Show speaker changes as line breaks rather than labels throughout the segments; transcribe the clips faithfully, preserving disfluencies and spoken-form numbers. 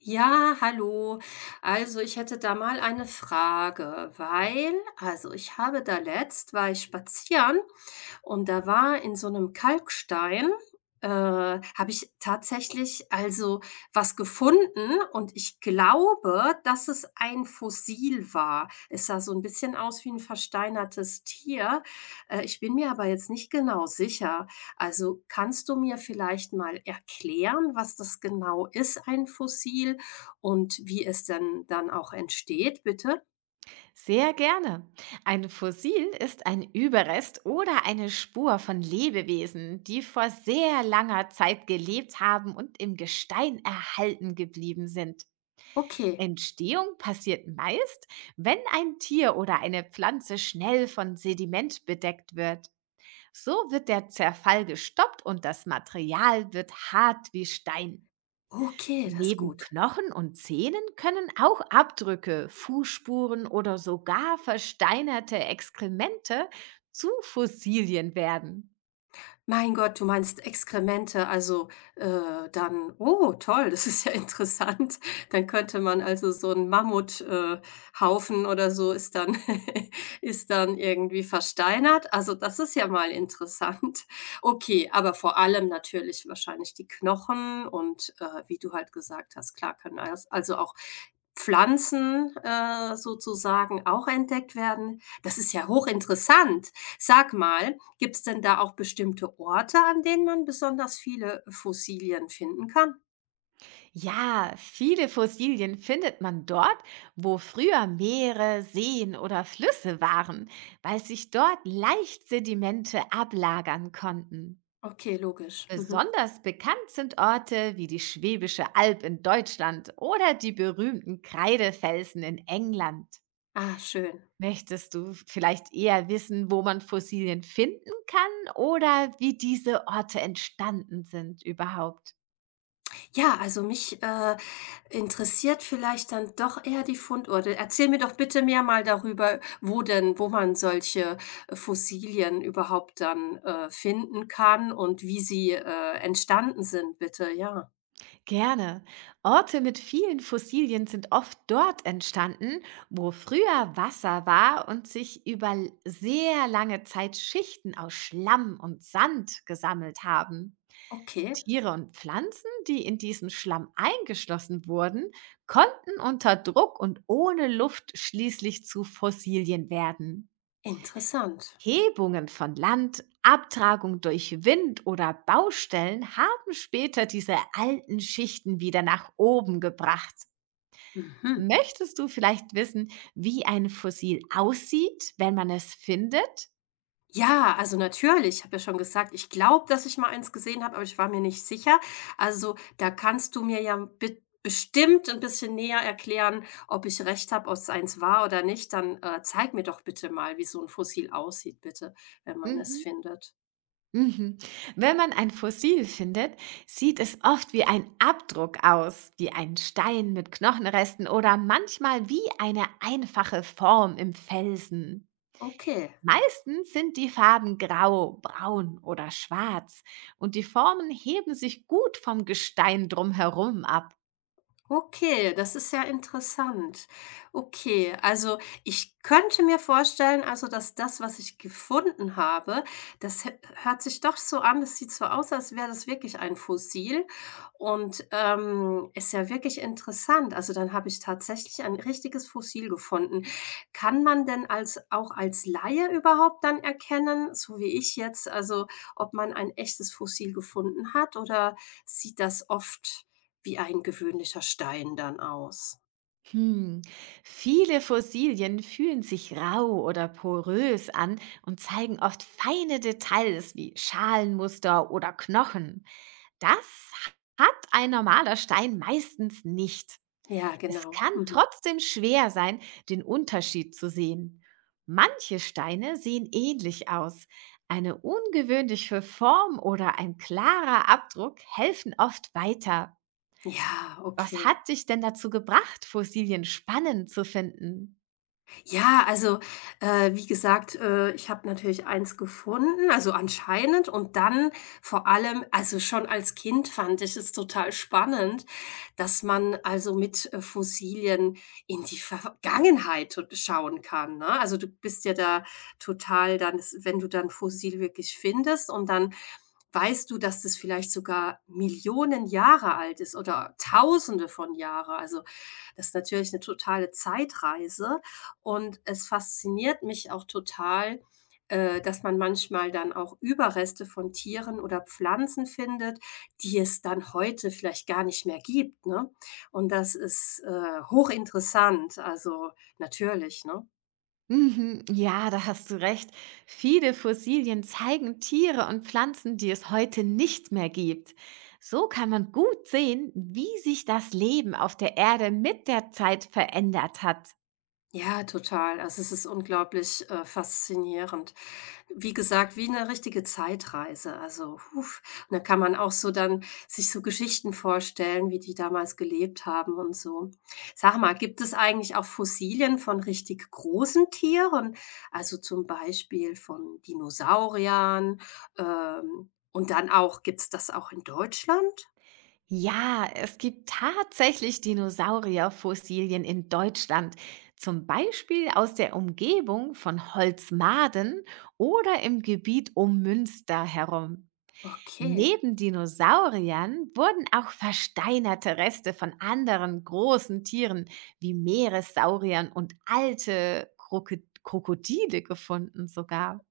Ja, hallo. Also ich hätte da mal eine Frage, weil, also ich habe da letzt, war ich spazieren und da war in so einem Kalkstein, äh, habe ich tatsächlich also was gefunden, und ich glaube, dass es ein Fossil war. Es sah so ein bisschen aus wie ein versteinertes Tier. Äh, ich bin mir aber jetzt nicht genau sicher. Also, kannst du mir vielleicht mal erklären, was das genau ist, ein Fossil, und wie es denn dann auch entsteht, bitte?
Sehr gerne. Ein Fossil ist ein Überrest oder eine Spur von Lebewesen, die vor sehr langer Zeit gelebt haben und im Gestein erhalten geblieben sind.
Okay,
Entstehung passiert meist, wenn ein Tier oder eine Pflanze schnell von Sediment bedeckt wird. So wird der Zerfall gestoppt und das Material wird hart wie Stein.
okay, das ist
Neben
gut.
Knochen und Zähnen können auch Abdrücke, Fußspuren oder sogar versteinerte Exkremente zu Fossilien werden.
Mein Gott, du meinst Exkremente, also, äh, dann, oh, toll, das ist ja interessant. Dann könnte man also so einen Mammuthaufen äh, Haufen oder so ist dann ist dann irgendwie versteinert. Also, das ist ja mal interessant. Okay, aber vor allem natürlich wahrscheinlich die Knochen und, äh, wie du halt gesagt hast, klar, können als also auch Pflanzen, äh, sozusagen auch entdeckt werden. Das ist ja hochinteressant. Sag mal, gibt's denn da auch bestimmte Orte, an denen man besonders viele Fossilien finden kann?
Ja, viele Fossilien findet man dort, wo früher Meere, Seen oder Flüsse waren, weil sich dort leicht Sedimente ablagern konnten.
Okay, logisch. Mhm.
Besonders bekannt sind Orte wie die Schwäbische Alb in Deutschland oder die berühmten Kreidefelsen in England.
Ah, schön.
Möchtest du vielleicht eher wissen, wo man Fossilien finden kann oder wie diese Orte entstanden sind überhaupt?
Ja, also mich, äh, interessiert vielleicht dann doch eher die Fundorte. Erzähl mir doch bitte mehr mal darüber, wo denn wo man solche Fossilien überhaupt dann, äh, finden kann, und wie sie, äh, entstanden sind, bitte, ja.
Gerne. Orte mit vielen Fossilien sind oft dort entstanden, wo früher Wasser war und sich über l- sehr lange Zeit Schichten aus Schlamm und Sand gesammelt haben.
Okay,
Tiere und Pflanzen, die in diesen Schlamm eingeschlossen wurden, konnten unter Druck und ohne Luft schließlich zu Fossilien werden.
interessant.
Hebungen von Land, Abtragung durch Wind oder Baustellen haben später diese alten Schichten wieder nach oben gebracht.
Mhm.
Möchtest du vielleicht wissen, wie ein Fossil aussieht, wenn man es findet?
Ja, also natürlich. Ich habe ja schon gesagt, ich glaube, dass ich mal eins gesehen habe, aber ich war mir nicht sicher. Also, da kannst du mir ja be bestimmt ein bisschen näher erklären, ob ich recht habe, ob es eins war oder nicht. Dann, äh, zeig mir doch bitte mal, wie so ein Fossil aussieht, bitte, wenn man es
Mhm.
findet.
Mhm. Wenn man ein Fossil findet, sieht es oft wie ein Abdruck aus, wie ein Stein mit Knochenresten oder manchmal wie eine einfache Form im Felsen.
Okay.
Meistens sind die Farben grau, braun oder schwarz und die Formen heben sich gut vom Gestein drumherum ab.
Okay, das ist ja interessant. Okay, also ich könnte mir vorstellen, also dass das, was ich gefunden habe, das hö- hört sich doch so an, das sieht so aus, als wäre das wirklich ein Fossil, und ähm, ist ja wirklich interessant. Also dann habe ich tatsächlich ein richtiges Fossil gefunden. Kann man denn als auch als Laie überhaupt dann erkennen, so wie ich jetzt, also ob man ein echtes Fossil gefunden hat, oder sieht das oft wie ein gewöhnlicher Stein dann aus?
Hm. Viele Fossilien fühlen sich rau oder porös an und zeigen oft feine Details wie Schalenmuster oder Knochen. Das hat ein normaler Stein meistens nicht.
Ja,
Es
genau.
kann
Mhm.
trotzdem schwer sein, den Unterschied zu sehen. Manche Steine sehen ähnlich aus. Eine ungewöhnliche Form oder ein klarer Abdruck helfen oft weiter.
Ja,
Was
okay.
hat dich denn dazu gebracht, Fossilien spannend zu finden?
Ja, also, äh, wie gesagt, äh, ich habe natürlich eins gefunden, also anscheinend, und dann vor allem also, schon als Kind fand ich es total spannend, dass man also mit, äh, Fossilien in die Vergangenheit t schauen kann, ne? Also, du bist ja da total, dann wenn du dann Fossil wirklich findest und dann weißt du, dass das vielleicht sogar Millionen Jahre alt ist, oder Tausende von Jahre. Also, das ist natürlich eine totale Zeitreise. Und es fasziniert mich auch total, äh, dass man manchmal dann auch Überreste von Tieren oder Pflanzen findet, die es dann heute vielleicht gar nicht mehr gibt, ne? Und das ist, äh, hochinteressant, also natürlich, ne?
Mhm, ja, da hast du recht. Viele Fossilien zeigen Tiere und Pflanzen, die es heute nicht mehr gibt. So kann man gut sehen, wie sich das Leben auf der Erde mit der Zeit verändert hat.
Ja, total. Also es ist unglaublich äh, faszinierend. Wie gesagt, wie eine richtige Zeitreise. Also, huf. Und da kann man auch so dann sich so Geschichten vorstellen, wie die damals gelebt haben und so. Sag mal, gibt es eigentlich auch Fossilien von richtig großen Tieren? Also zum Beispiel von Dinosauriern, ähm, und dann auch, gibt's das auch in Deutschland?
Ja, es gibt tatsächlich Dinosaurierfossilien in Deutschland, zum Beispiel aus der Umgebung von Holzmaden oder im Gebiet um Münster herum.
Okay,
Neben Dinosauriern wurden auch versteinerte Reste von anderen großen Tieren wie Meeressauriern und alte Kroko- Krokodile gefunden sogar.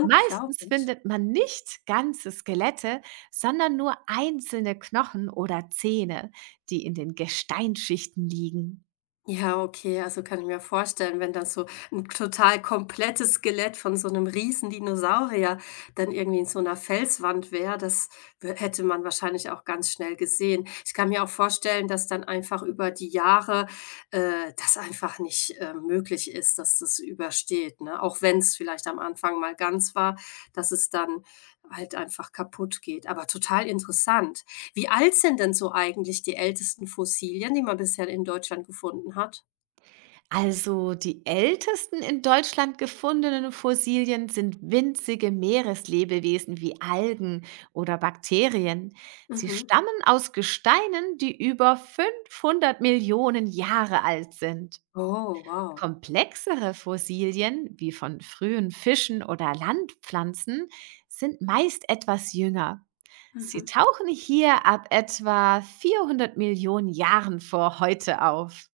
Meistens findet man nicht ganze Skelette, sondern nur einzelne Knochen oder Zähne, die in den Gesteinsschichten liegen.
Ja, okay, also kann ich mir vorstellen, wenn dann so ein total komplettes Skelett von so einem Riesen-Dinosaurier dann irgendwie in so einer Felswand wäre, das wä hätte man wahrscheinlich auch ganz schnell gesehen. Ich kann mir auch vorstellen, dass dann einfach über die Jahre, äh, das einfach nicht, äh, möglich ist, dass das übersteht, ne? Auch wenn es vielleicht am Anfang mal ganz war, dass es dann halt einfach kaputt geht. Aber total interessant. Wie alt sind denn so eigentlich die ältesten Fossilien, die man bisher in Deutschland gefunden hat?
Also die ältesten in Deutschland gefundenen Fossilien sind winzige Meereslebewesen wie Algen oder Bakterien. Sie
Mhm.
stammen aus Gesteinen, die über fünfhundert Millionen Jahre alt sind.
Oh, wow.
Komplexere Fossilien, wie von frühen Fischen oder Landpflanzen, sind meist etwas jünger. Sie
Mhm.
tauchen hier ab etwa vierhundert Millionen Jahren vor heute auf.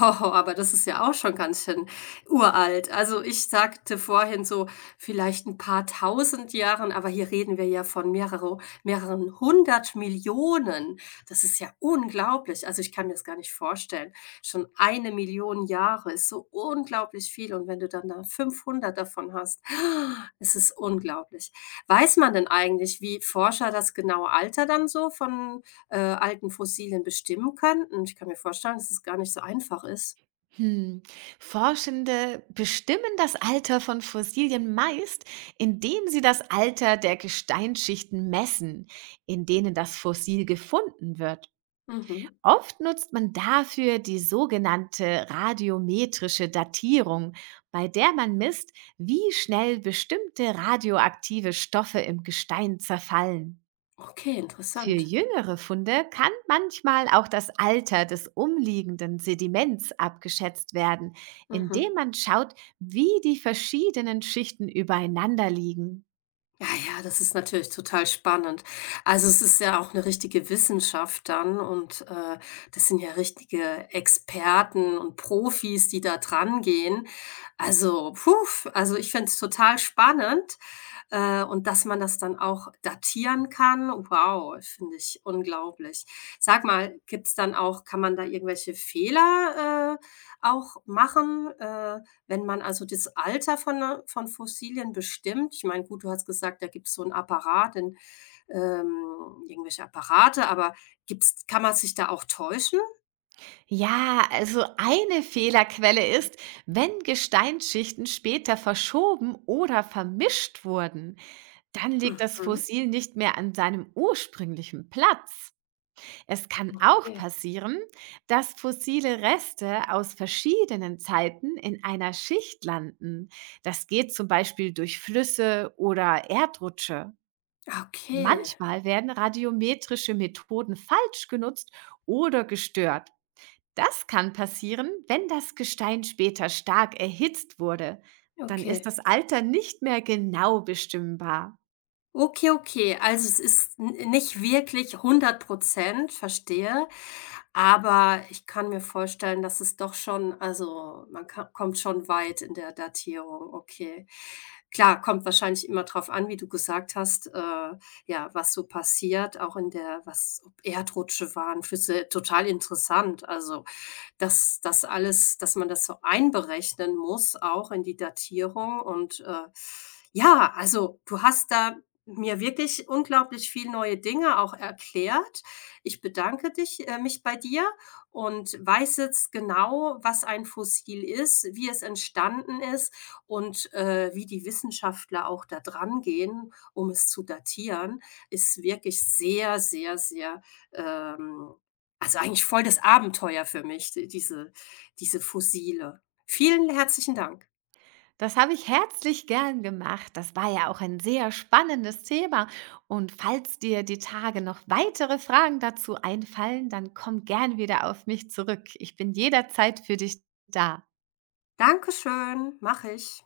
Oh, aber das ist ja auch schon ganz schön uralt. Also ich sagte vorhin so vielleicht ein paar Tausend Jahren, aber hier reden wir ja von mehrere mehreren hundert Millionen. Das ist ja unglaublich. Also, ich kann mir das gar nicht vorstellen. Schon eine Million Jahre ist so unglaublich viel, und wenn du dann da fünfhundert davon hast, es ist unglaublich. Weiß man denn eigentlich, wie Forscher das genaue Alter dann so von, äh, alten Fossilien bestimmen kann? Und ich kann mir vorstellen, dass es gar nicht so einfach ist.
Hm. Forschende bestimmen das Alter von Fossilien meist, indem sie das Alter der Gesteinsschichten messen, in denen das Fossil gefunden wird.
Mhm.
Oft nutzt man dafür die sogenannte radiometrische Datierung, bei der man misst, wie schnell bestimmte radioaktive Stoffe im Gestein zerfallen.
Okay,
Für
interessant.
jüngere Funde kann manchmal auch das Alter des umliegenden Sediments abgeschätzt werden, indem
Mhm.
man schaut, wie die verschiedenen Schichten übereinander liegen.
Ja, ja, das ist natürlich total spannend. Also es ist ja auch eine richtige Wissenschaft dann, und äh, das sind ja richtige Experten und Profis, die da dran gehen. Also, puh, also ich finde es total spannend. Äh, und dass man das dann auch datieren kann, wow, finde ich unglaublich. Sag mal, gibt's dann auch, kann man da irgendwelche Fehler, äh, auch machen, äh, wenn man also das Alter von 'ner von Fossilien bestimmt? Ich meine, gut, du hast gesagt, da gibt's so einen Apparat, den, ähm, irgendwelche Apparate, aber gibt's, kann man sich da auch täuschen?
Ja, also eine Fehlerquelle ist, wenn Gesteinsschichten später verschoben oder vermischt wurden, dann liegt das
Mhm.
Fossil nicht mehr an seinem ursprünglichen Platz. Es kann auch
Okay.
passieren, dass fossile Reste aus verschiedenen Zeiten in einer Schicht landen. Das geht zum Beispiel durch Flüsse oder Erdrutsche.
Okay,
Manchmal werden radiometrische Methoden falsch genutzt oder gestört. Das kann passieren, wenn das Gestein später stark erhitzt wurde. Dann ist
okay.
das Alter nicht mehr genau bestimmbar.
Okay, okay. Also, es ist n nicht wirklich hundert Prozent verstehe. Aber ich kann mir vorstellen, dass es doch schon, also, man ka kommt schon weit in der Datierung, okay. Klar, kommt wahrscheinlich immer drauf an, wie du gesagt hast, äh, ja, was so passiert, auch in der, was, ob Erdrutsche waren, Flüsse, total interessant. Also, dass das alles, dass man das so einberechnen muss, auch in die Datierung, und, äh, ja, also, du hast da mir wirklich unglaublich viel neue Dinge auch erklärt. Ich bedanke dich, äh, mich bei dir, und weiß jetzt genau, was ein Fossil ist, wie es entstanden ist, und, äh, wie die Wissenschaftler auch da dran gehen, um es zu datieren. Ist wirklich sehr, sehr, sehr, ähm, also, eigentlich voll das Abenteuer für mich, d diese diese Fossile. Vielen herzlichen Dank.
Das habe ich herzlich gern gemacht. Das war ja auch ein sehr spannendes Thema. Und falls dir die Tage noch weitere Fragen dazu einfallen, dann komm gern wieder auf mich zurück. Ich bin jederzeit für dich da.
Dankeschön, mache ich.